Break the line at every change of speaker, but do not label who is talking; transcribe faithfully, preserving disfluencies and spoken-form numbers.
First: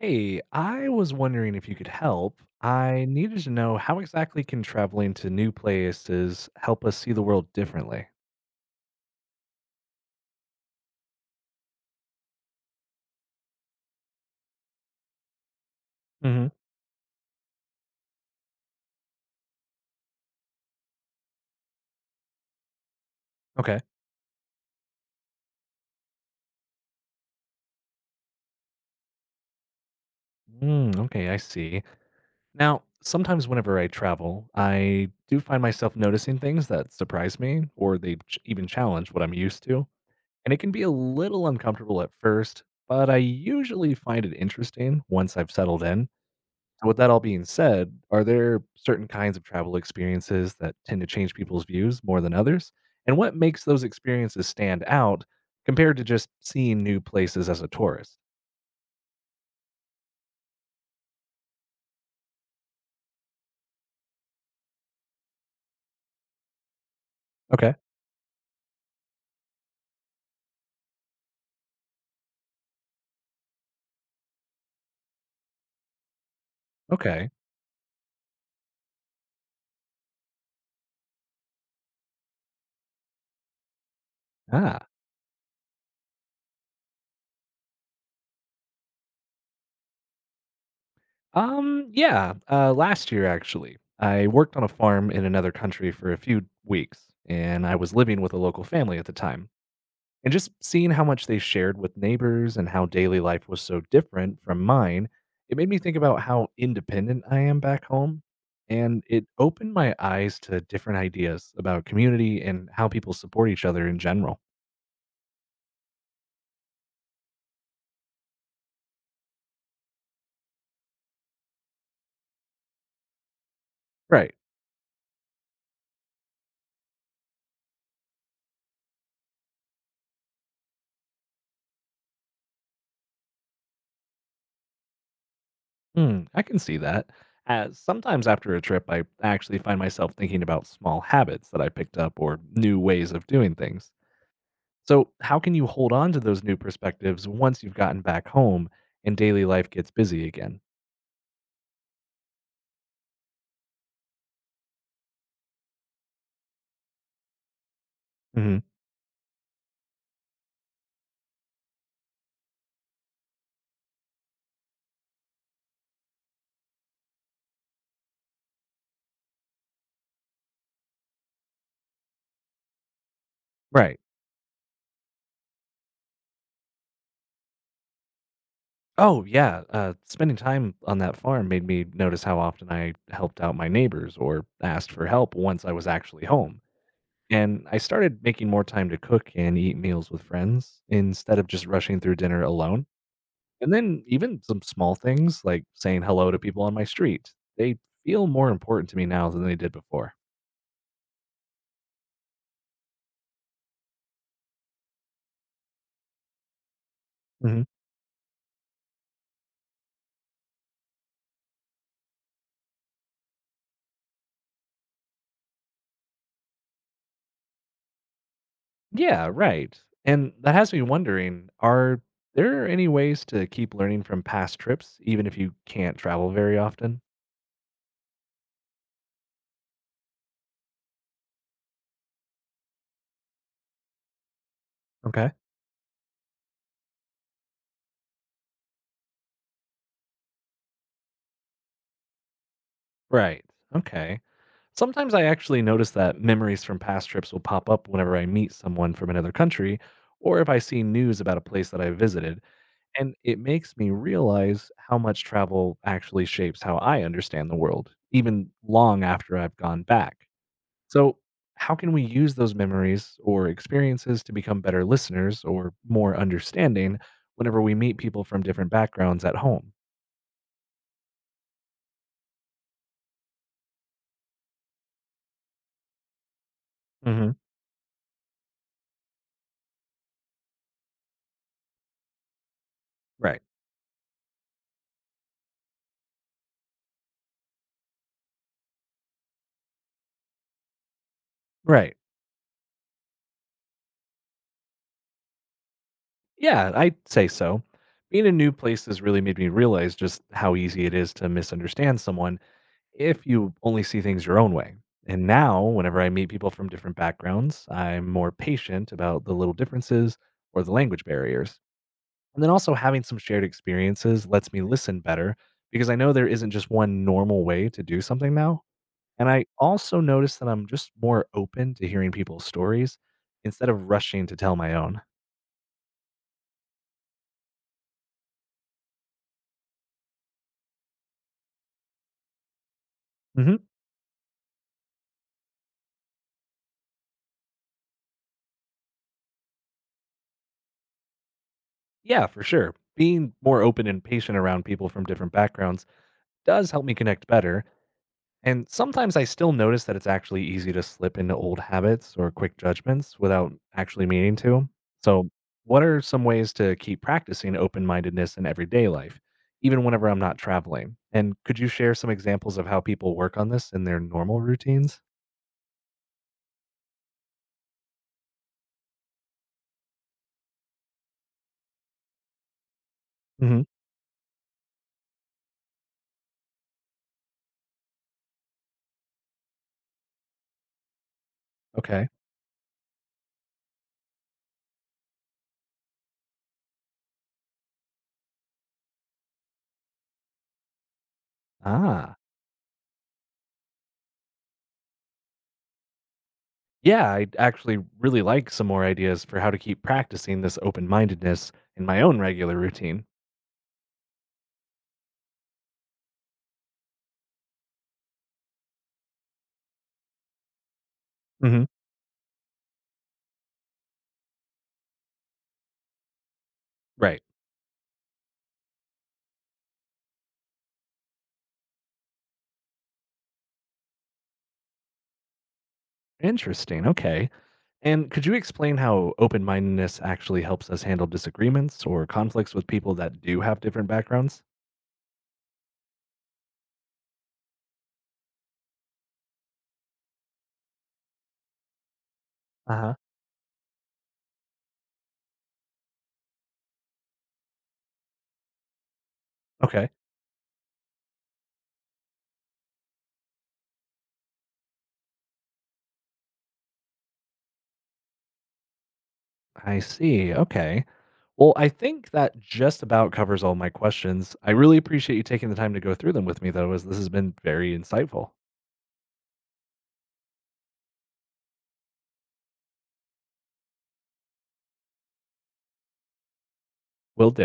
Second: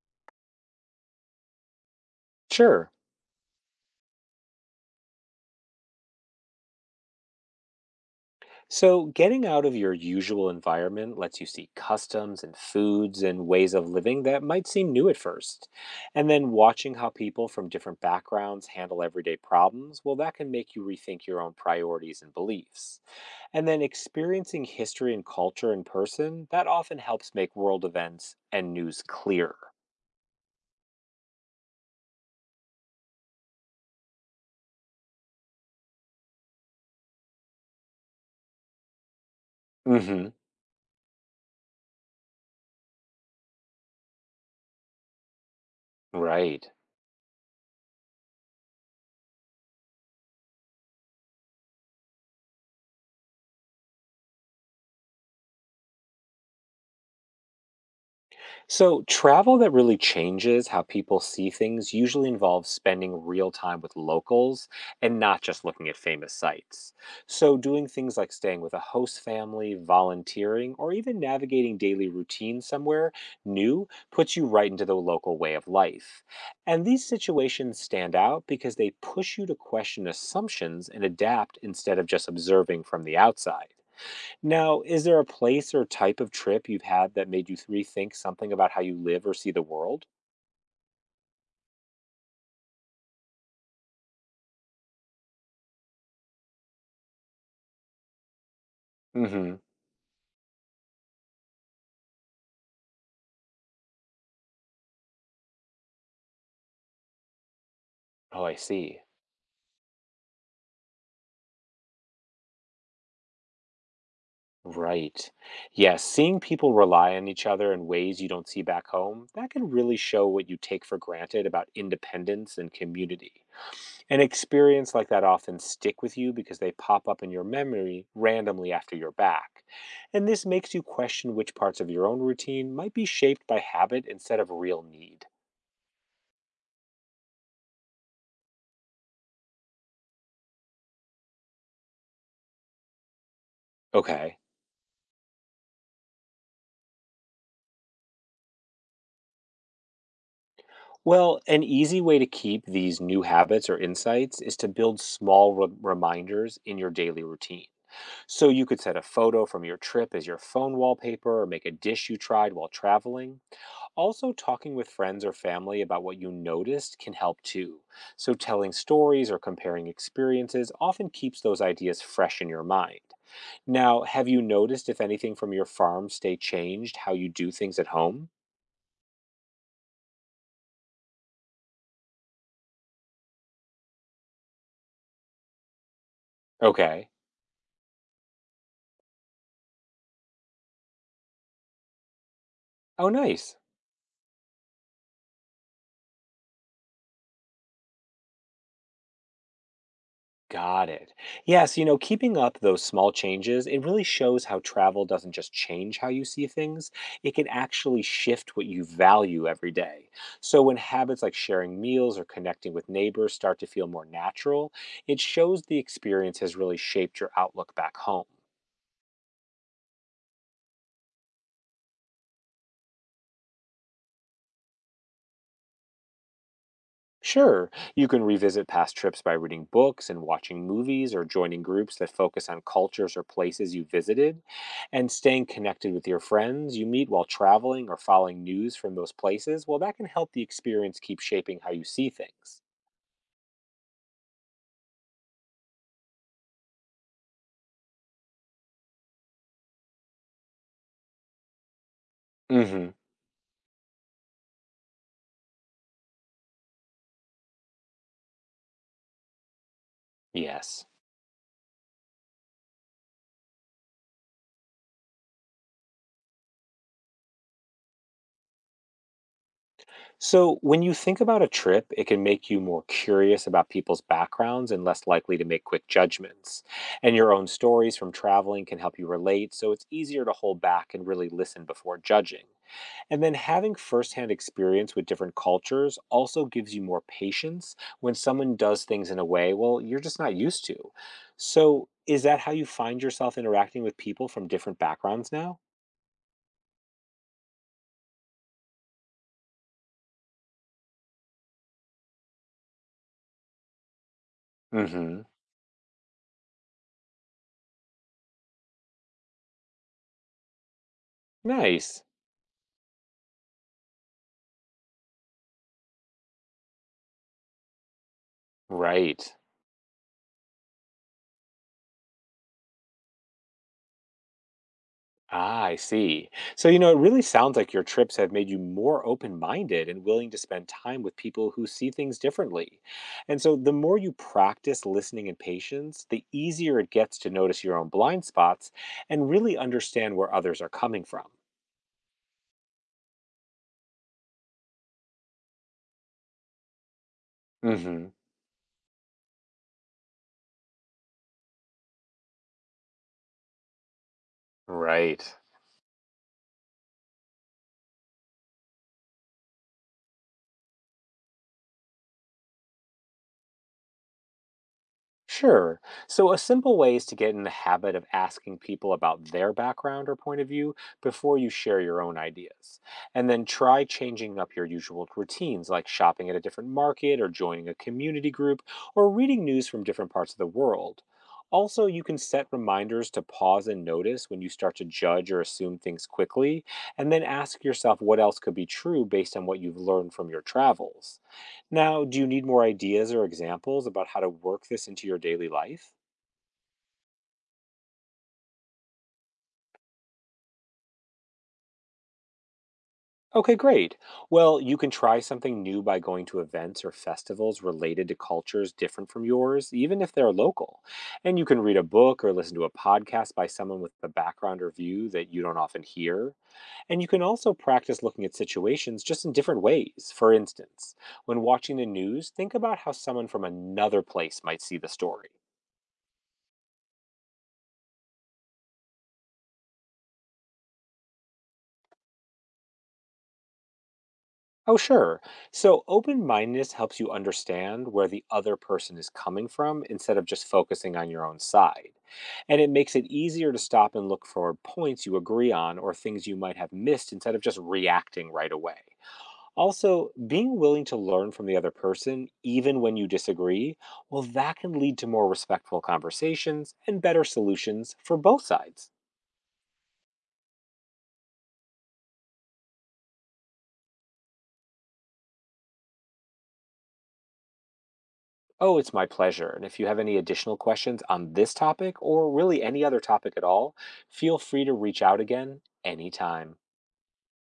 Hey, I was wondering if you could help.
Sure.
I needed to know how exactly can traveling to new places help us see the world differently?
So, getting out of your usual environment lets you see customs and foods and ways of living that might seem new at first. And
Hmm.
then watching how people from different backgrounds handle everyday problems, well, that can make you rethink your own priorities and beliefs. And
Okay.
then experiencing history and culture in person, that often helps make world events and news clearer.
Mm, okay, I see. Now, sometimes whenever I travel, I do find myself noticing things that surprise me or they ch- even challenge what I'm used to.
Hmm.
And it can be a little uncomfortable at first, but I usually find it interesting once I've settled in.
Right.
So with that all being said, are there certain kinds of travel experiences that tend to change people's views more than others? And what makes those experiences stand out compared to just seeing new places as a tourist?
So, travel that really changes how people see things usually involves spending real time with locals and not just looking at famous sites. So,
Okay.
doing things like staying with a host family, volunteering, or even navigating daily routines somewhere new puts you right into the local way of life. And these
Okay.
situations stand out because they push you to question assumptions and adapt instead of just observing from the outside. Now,
Ah.
is there a place or type of trip you've had that made you rethink something about how you live or see the world?
Um yeah, uh last year actually. I worked on a farm in another country for a few weeks and I was living with a local family at the time.
Hmm.
And just seeing how much they shared with neighbors and how daily life was so different from mine, it made me think about how independent I am back home.
Oh, I see.
And it opened my eyes to different ideas about community and how people support each other in general.
Right. Yes, seeing people rely on each other in ways you don't see back home, that can really show what you take for granted about independence and community. An
Right.
experience like that often stick with you because they pop up in your memory randomly after you're back. And this makes you question which parts of your own routine might be shaped by habit instead of real need.
Hmm. I can see that. As sometimes after a trip, I actually find myself thinking about small habits that I picked up or new ways of doing things.
Okay.
So, how can you hold on to those new perspectives once you've gotten back home and daily life gets busy again?
Well, an easy way to keep these new habits or insights is to build small re- reminders in your daily routine. So
Mhm.
you could set a photo from your trip as your phone wallpaper or make a dish you tried while traveling. Also, talking with friends or family about what you noticed can help too. So, telling stories or comparing experiences often keeps those ideas fresh in your mind.
Right.
Now, have you noticed if anything from your farm stay changed how you do things at home?
Oh, yeah, uh, spending time on that farm made me notice how often I helped out my neighbors or asked for help once I was actually home.
Okay.
And I started making more time to cook and eat meals with friends instead of just rushing through dinner alone.
Oh, nice.
And then even some small things like saying hello to people on my street, they feel more important to me now than they did before.
Got it. Yes, you know, keeping up those small changes, it really shows how travel doesn't just change how you see things, it can
Hmm.
actually shift what you value every day. So when habits like sharing meals or connecting with neighbors start to feel more natural, it shows the experience has really shaped your outlook back home.
Yeah, right. And that has me wondering, are there any ways to keep learning from past trips, even if you can't travel very often?
Sure, you can revisit past trips by reading books and watching movies or joining groups that focus on cultures or places you visited. And
Okay.
staying connected with your friends you meet while traveling or following news from those places, well, that can help the experience keep shaping how you see things.
Right. Okay. Sometimes I actually notice that memories from past trips will pop up whenever I meet someone from another country or if I see news about a place that I visited.
Hmm.
And it makes me realize how much travel actually shapes how I understand the world, even long after I've gone back.
Yes.
So, how can we use those memories or experiences to become better listeners or more understanding whenever we meet people from different backgrounds at home?
So when you think about a trip, it can make you more curious about people's backgrounds and less likely to make quick judgments. And
Hmm.
your own stories from traveling can help you relate, so it's easier to hold back and really listen before judging. And then
Right.
having firsthand experience with different cultures also gives you more patience when someone does things in a way, well, you're just not used to. So,
Right.
is that how you find yourself interacting with people from different backgrounds now?
Yeah, I'd say so. Being in new places really made me realize just how easy it is to misunderstand someone if you only see things your own way.
Hmm.
And now, whenever I meet people from different backgrounds, I'm more patient about the little differences or the language barriers.
Nice.
And then also having some shared experiences lets me listen better because I know there isn't just one normal way to do something now.
Right.
And I also notice that I'm just more open to hearing people's stories instead of rushing to tell my own.
Ah, I see. So, you know, it really sounds like your trips have made you more open minded and willing to spend time with people who see things differently. And so,
Mhm.
the more you practice listening and patience, the easier it gets to notice your own blind spots and really understand where others are coming from.
Yeah, for sure. Being more open and patient around people from different backgrounds does help me connect better.
Hmm.
And sometimes I still notice that it's actually easy to slip into old habits or quick judgments without actually meaning to.
Right.
So, what are some ways to keep practicing open mindedness in everyday life, even whenever I'm not traveling? And could you share some examples of how people work on this in their normal routines?
Sure. So, a simple way is to get in the habit of asking people about their background or point of view before you share your own ideas. And then
Hmm.
try changing up your usual routines, like shopping at a different market, or joining a community group, or reading news from different parts of the world. Also, you
Okay.
can set reminders to pause and notice when you start to judge or assume things quickly, and then ask yourself what else could be true based on what you've learned from your travels. Now,
Ah.
do you need more ideas or examples about how to work this into your daily life?
Yeah, I'd actually really like some more ideas for how to keep practicing this open mindedness in my own regular routine.
Okay, great. Well, you can try something new by going to events or festivals related to cultures different from yours, even if they're local. And you can
Hmm.
read a book or listen to a podcast by someone with a background or view that you don't often hear. And you can
Right.
also practice looking at situations just in different ways. For instance, when watching the news, think about how someone from another place might see the story.
Interesting. Okay. And could you explain how open mindedness actually helps us handle disagreements or conflicts with people that do have different backgrounds?
Oh, sure. So, open mindedness helps you understand where the other person is coming from instead of just focusing on your own side. And it
Uh
makes
huh.
it easier to stop and look for points you agree on or things you might have missed instead of just reacting right away.
Okay.
Also, being willing to learn from the other person, even when you disagree, well, that can lead to more respectful conversations and better solutions for both sides.
I see. Okay. Well, I think that just about covers all my questions. I really appreciate you taking the time to go through them with me, though, as this has been very insightful.
Oh, it's my pleasure. And if you have any additional questions on this topic or really any other topic at all, feel free to reach out again anytime.
Will do.